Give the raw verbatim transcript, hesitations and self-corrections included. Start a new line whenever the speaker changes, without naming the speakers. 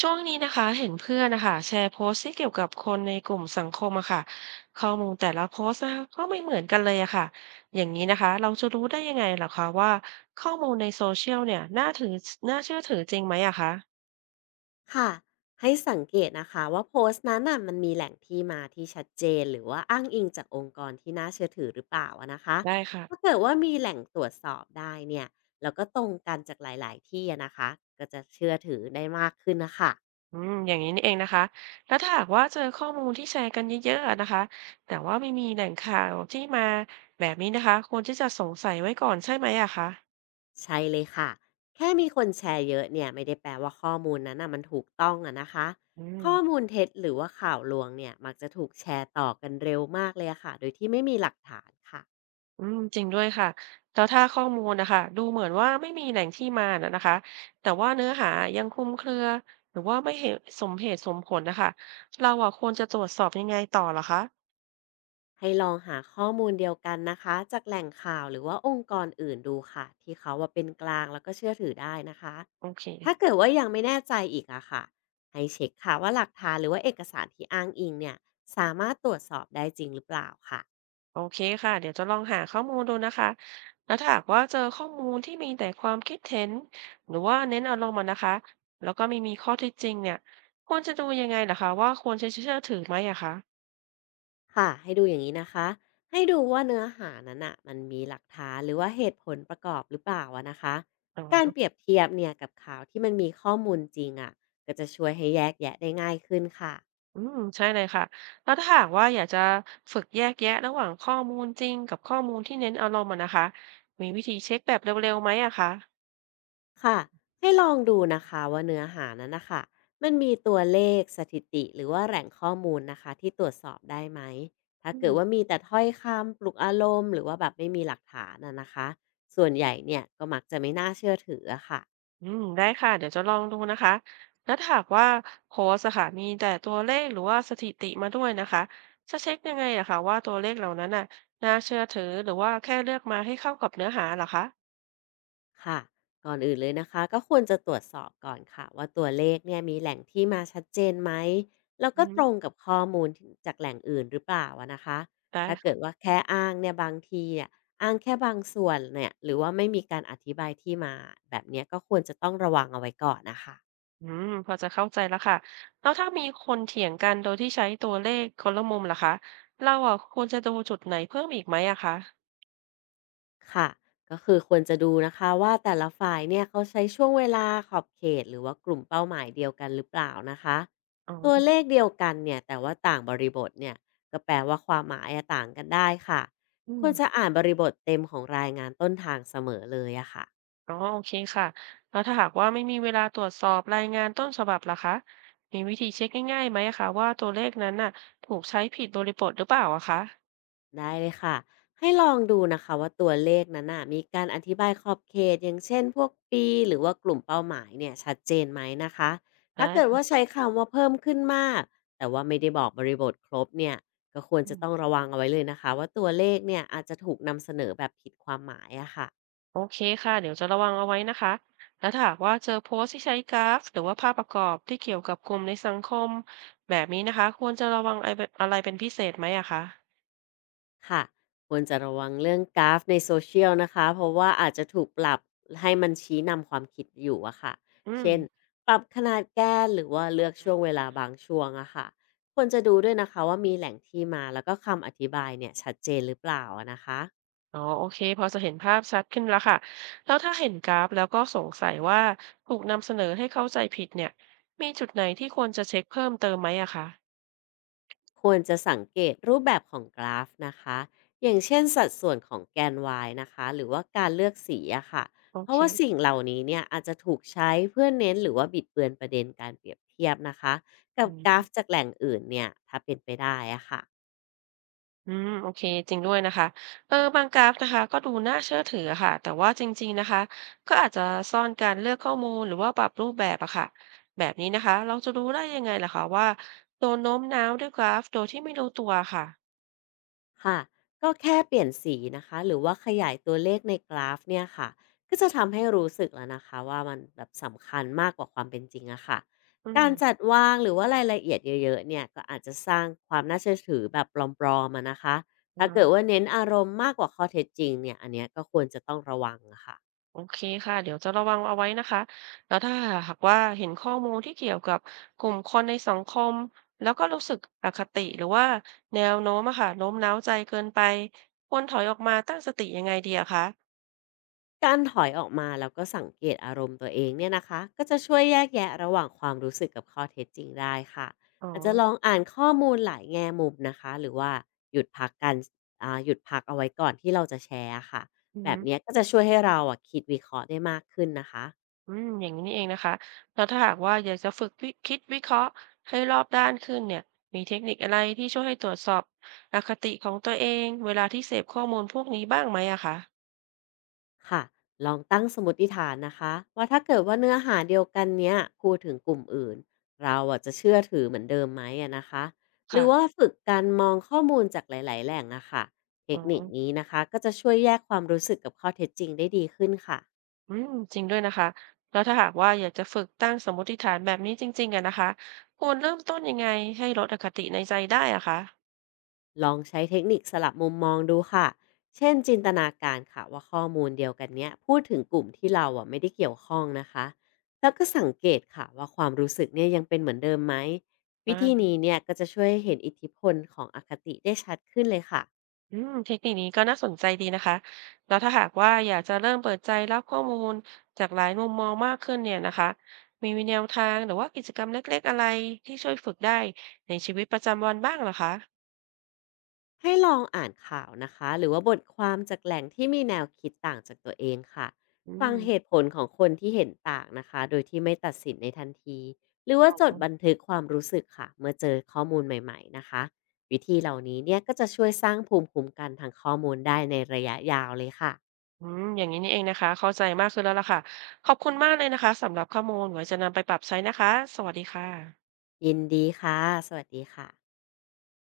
ช่วงนี้นะคะเห็นเพื่อนนะคะแชร์โพสต์ที่เกี่ยวกับคนในกลุ่มสังคมอะค่ะข้อมูลแต่ละโพสต์นะคะก็ไม่เหมือนกันเลยอะค่ะอย่างนี้นะคะเราจะรู้ได้ยังไงเหรอคะว่าข้อมูลในโซเชียลเนี่ยน่าถือน่าเชื่อถือจริงไหมอะคะ
ค่ะให้สังเกตนะคะว่าโพสต์นั้นน่ะมันมีแหล่งที่มาที่ชัดเจนหรือว่าอ้างอิงจากองค์กรที่น่าเชื่อถือหรือเปล่าอะนะคะ
ได้ค่ะ
ถ้าเกิดว่ามีแหล่งตรวจสอบได้เนี่ยแล้วก็ตรงกันจากหลายๆที่อะนะคะก็จะเชื่อถือได้มากขึ้นนะคะ
อืมอย่างนี้นี่เองนะคะแล้วถ้าหากว่าเจอข้อมูลที่แชร์กันเยอะๆอะนะคะแต่ว่าไม่มีแหล่งข่าวที่มาแบบนี้นะคะควรที่จะสงสัยไว้ก่อนใช่ไหมอะคะ
ใช่เลยค่ะแค่มีคนแชร์เยอะเนี่ยไม่ได้แปลว่าข้อมูลนั้นน่ะมันถูกต้องอะนะคะ
อืม
ข้อมูลเท็จหรือว่าข่าวลวงเนี่ยมักจะถูกแชร์ต่อกันเร็วมากเลยอะค่ะโดยที่ไม่มีหลักฐานค่ะ
อืมจริงด้วยค่ะแล้วถ้าข้อมูลนะคะดูเหมือนว่าไม่มีแหล่งที่มานะนะคะแต่ว่าเนื้อหายังคลุมเครือหรือว่าไม่เหตุสมเหตุสมผลนะค่ะเราอะควรจะตรวจสอบยังไงต่อเหรอคะ
ให้ลองหาข้อมูลเดียวกันนะคะจากแหล่งข่าวหรือว่าองค์กรอื่นดูค่ะที่เขาว่าเป็นกลางแล้วก็เชื่อถือได้นะคะ
โอเค
ถ้าเกิดว่ายังไม่แน่ใจอีกอะค่ะให้เช็คค่ะว่าหลักฐานหรือว่าเอกสารที่อ้างอิงเนี่ยสามารถตรวจสอบได้จริงหรือเปล่าค่ะ
โอเคค่ะเดี๋ยวจะลองหาข้อมูลดูนะคะแล้วถ้าหากว่าเจอข้อมูลที่มีแต่ความคิดเห็นหรือว่าเน้นอารมณ์อะนะคะแล้วก็ไม่มีข้อเท็จจริงเนี่ยควรจะดูยังไงเหรอคะว่าควรจะเชื่อถือไหมอะคะ
ค่ะให้ดูอย่างนี้นะคะให้ดูว่าเนื้อหานั้นอะมันมีหลักฐานหรือว่าเหตุผลประกอบหรือเปล่าอะนะคะ
อ๋
การ
อ
เปรียบเทียบเนี่ยกับข่าวที่มันมีข้อมูลจริงอะก็จะช่วยให้แยกแยะได้ง่ายขึ้นค่ะ
อืมใช่เลยค่ะแล้วถ้าหากว่าอยากจะฝึกแยกแยะระหว่างข้อมูลจริงกับข้อมูลที่เน้นอารมณ์อะนะคะมีวิธีเช็คแบบเร็วๆไหมอะคะ
ค่ะให้ลองดูนะคะว่าเนื้อหานั้นนะคะมันมีตัวเลขสถิติหรือว่าแหล่งข้อมูลนะคะที่ตรวจสอบได้ไหมถ้า
อื
เกิด
ม
ว่ามีแต่ถ้อยคำปลุกอารมณ์หรือว่าแบบไม่มีหลักฐานนะนะคะส่วนใหญ่เนี่ยก็มักจะไม่น่าเชื่อถืออะค่ะ
อืมได้ค่ะเดี๋ยวจะลองดูนะคะแล้วถ้าหากว่าโค้ชอะค่ะมีแต่ตัวเลขหรือว่าสถิติมาด้วยนะคะจะเช็คยังไงอะคะว่าตัวเลขเหล่านั้นน่ะน่าเชื่อถือหรือว่าแค่เลือกมาให้เข้ากับเนื้อหาเหรอคะ
ค่ะก่อนอื่นเลยนะคะก็ควรจะตรวจสอบก่อนค่ะว่าตัวเลขเนี่ยมีแหล่งที่มาชัดเจนไหมแล้ว
อื
ก็ต
ม
รงกับข้อมูลถึงจากแหล่งอื่นหรือเปล่าอะนะคะ
ได้
ถ้าเกิ
ค่ะ
ดว่าแค่อ้างเนี่ยบางทีเนี่ยอ้างแค่บางส่วนเนี่ยหรือว่าไม่มีการอธิบายที่มาแบบเนี้ยก็ควรจะต้องระวังเอาไว้ก่อนนะคะ
อืมพอจะเข้าใจแล้วค่ะแล้วถ้ามีคนเถียงกันโดยที่ใช้ตัวเลขคนละมุมล่ะคะเราอ่ะควรจะดูจุดไหนเพิ่มอีกไหมอะคะ
ค่ะก็คือควรจะดูนะคะว่าแต่ละฝ่ายเนี่ยเขาใช้ช่วงเวลาขอบเขตหรือว่ากลุ่มเป้าหมายเดียวกันหรือเปล่านะคะ
อ๋
ตัวเล
อ
ขเดียวกันเนี่ยแต่ว่าต่างบริบทเนี่ยก็แปลว่าความหมายอะต่างกันได้ค่ะ
อื
ค
ม
วรจะอ่านบริบทเต็มของรายงานต้นทางเสมอเลยอะค่ะ
อ๋อโอเคค่ะแล้วถ้าหากว่าไม่มีเวลาตรวจสอบรายงานต้นฉบับล่ะคะมีวิธีเช็คง่ายๆไหมอะคะว่าตัวเลขนั้นน่ะถูกใช้ผิดบริบทหรือเปล่าอะคะ
ได้เลยค่ะให้ลองดูนะคะว่าตัวเลขนั้นน่ะมีการอธิบายขอบเขตอย่างเช่นพวกปีหรือว่ากลุ่มเป้าหมายเนี่ยชัดเจนไหมนะคะ
น
ถ้าเกิดว่า
ะ
ใช้คำว่าเพิ่มขึ้นมากแต่ว่าไม่ได้บอกบริบทครบเนี่ยก็ควรจะต้องระวังเอาไว้เลยนะคะว่าตัวเลขเนี่ยอาจจะถูกนำเสนอแบบผิดความหมายอะค่ะ
โอเคค่ะเดี๋ยวจะระวังเอาไว้นะคะแล้วถ้าหากว่าเจอโพสต์ที่ใช้กราฟหรือว่าภาพประกอบที่เกี่ยวกับกลุ่มในสังคมแบบนี้นะคะควรจะระวังอะไรเป็นอะไรเป็นพิเศษไหมอะคะ
ค่ะควรจะระวังเรื่องกราฟในโซเชียลนะคะเพราะว่าอาจจะถูกปรับให้มันชี้นำความคิดอยู่อะค่ะ
อืม
เช่นปรับขนาดแกนหรือว่าเลือกช่วงเวลาบางช่วงอะค่ะควรจะดูด้วยนะคะว่ามีแหล่งที่มาแล้วก็คำอธิบายเนี่ยชัดเจนหรือเปล่าอะนะคะ
อ๋อโอเคพอจะเห็นภาพชัดขึ้นแล้วค่ะแล้วถ้าเห็นกราฟแล้วก็สงสัยว่าถูกนำเสนอให้เข้าใจผิดเนี่ยมีจุดไหนที่ควรจะเช็คเพิ่มเติมไหมอะคะ
ควรจะสังเกตรูปแบบของกราฟนะคะอย่างเช่นสัดส่วนของแกน วาย นะคะหรือว่าการเลือกสีอะค่ะ
โอ
เพ
เค
ราะว่าสิ่งเหล่านี้เนี่ยอาจจะถูกใช้เพื่อเน้นหรือว่าบิดเบือนประเด็นการเปรียบเทียบนะคะกับ
อื
กราฟ
ม
จากแหล่งอื่นเนี่ยถ้าเป็นไปได้อะค่ะ
อืมโอเคจริงด้วยนะคะเออบางกราฟนะคะก็ดูน่าเชื่อถืออะค่ะแต่ว่าจริงๆนะคะก็อาจจะซ่อนการเลือกข้อมูลหรือว่าปรับรูปแบบอะค่ะแบบนี้นะคะเราจะรู้ได้ยังไงล่ะคะว่าโดนโน้มน้าวด้วยกราฟโดยที่ไม่รู้ตัวค่ะ
ค่ะก็แค่เปลี่ยนสีนะคะหรือว่าขยายตัวเลขในกราฟเนี่ยค่ะก็จะทำให้รู้สึกแล้วนะคะว่ามันแบบสำคัญมากกว่าความเป็นจริงอะค่ะ
อื
การ
ม
จัดวางหรือว่ารายละเอียดเยอะๆเนี่ยก็อาจจะสร้างความน่าเชื่อถือแบบปลอมๆมานะคะ
อ๋
ถ้าเกิดว่า
อ
เน้นอารมณ์มากกว่าข้อเท็จจริงเนี่ยอันเนี้ยก็ควรจะต้องระวังอะค่ะ
โอเคค่ะเดี๋ยวจะระวังเอาไว้นะคะแล้วถ้าหากว่าเห็นข้อมูลที่เกี่ยวกับกลุ่มคนในสังคมแล้วก็รู้สึกอคติหรือว่าแนวโน้มอะค่ะโน้มน้าวใจเกินไปควรถอยออกมาตั้งสติยังไงดีอะคะ
การถอยออกมาแล้วก็สังเกตอารมณ์ตัวเองเนี่ยนะคะก็จะช่วยแยกแยะระหว่างความรู้สึกกับข้อเท็จจริงได้ค่ะ
อ๋อ
อาจจะลองอ่านข้อมูลหลายแง่มุมนะคะหรือว่าหยุดพักกันอ่าหยุดพักเอาไว้ก่อนที่เราจะแชร์อะค่ะ
อือ
แบ
ฮึ
บเนี้ยก็จะช่วยให้เราอ่ะคิดวิเคราะห์ได้มากขึ้นนะคะ
อืมอย่างนี้นี่เองนะคะ แล้วถ้าหากว่าอยากจะฝึกวิคิดวิเคราะห์ให้รอบด้านขึ้นเนี่ย มีเทคนิคอะไรที่ช่วยให้ตรวจสอบอคติของตัวเองเวลาที่เสพข้อมูลพวกนี้บ้างไหมอะคะ
ค่ะลองตั้งสมมติฐานนะคะว่าถ้าเกิดว่าเนื้อหาเดียวกันเนี้ยพูดถึงกลุ่มอื่นเราอะจะเชื่อถือเหมือนเดิมไหมอะนะคะหรื
ค่ะ
อว่าฝึกการมองข้อมูลจากหลายๆแหล่งอะค่ะเท
อ๋
ค
อ
นิคนี้นะคะก็จะช่วยแยกความรู้สึกกับข้อเท็จจริงได้ดีขึ้นค่ะ
อืมจริงด้วยนะคะแล้วถ้าหากว่าอยากจะฝึกตั้งสมมุติฐานแบบนี้จริงๆอะนะคะควรเริ่มต้นยังไงให้ลดอคติในใจได้อะคะ
ลองใช้เทคนิคสลับมุมมองดูค่ะ เช่นจินตนาการค่ะว่าข้อมูลเดียวกันเนี้ยพูดถึงกลุ่มที่เราอ่ะไม่ได้เกี่ยวข้องนะคะ แล้วก็สังเกตค่ะว่าความรู้สึกเนี่ยยังเป็นเหมือนเดิมไหมวิธี
อา
นี้เนี่ยก็จะช่วยให้เห็นอิทธิพลของอคติได้ชัดขึ้นเลยค่ะ
อืมเทคนิคนี้ก็น่าสนใจดีนะคะแล้วถ้าหากว่าอยากจะเริ่มเปิดใจรับข้อมูลจากหลายมุมมองมากขึ้นเนี่ยนะคะมีแนวทางหรือว่ากิจกรรมเล็กๆอะไรที่ช่วยฝึกได้ในชีวิตประจำวันบ้างเหรอคะ
ให้ลองอ่านข่าวนะคะหรือว่าบทความจากแหล่งที่มีแนวคิดต่างจากตัวเองค่ะ
อื
ฟัง
ม
เหตุผลของคนที่เห็นต่างนะคะโดยที่ไม่ตัดสินในทันทีหรือว่า
อ๋
จดบัน
อ
ทึกความรู้สึกค่ะเมื่อเจอข้อมูลใหม่ๆนะคะวิธีเหล่านี้เนี่ยก็จะช่วยสร้างภูมิคุ้มกันทางข้อมูลได้ในระยะยาวเลยค่ะ
อืมอย่างนี้นี่เองนะคะเข้าใจมากขึ้นแล้วล่ะค่ะขอบคุณมากเลยนะคะสำหรับข้อมูลไว้จะนำไปปรับใช้นะคะสวัสดีค่ะ
ยินดีค่ะสวัสดีค่ะ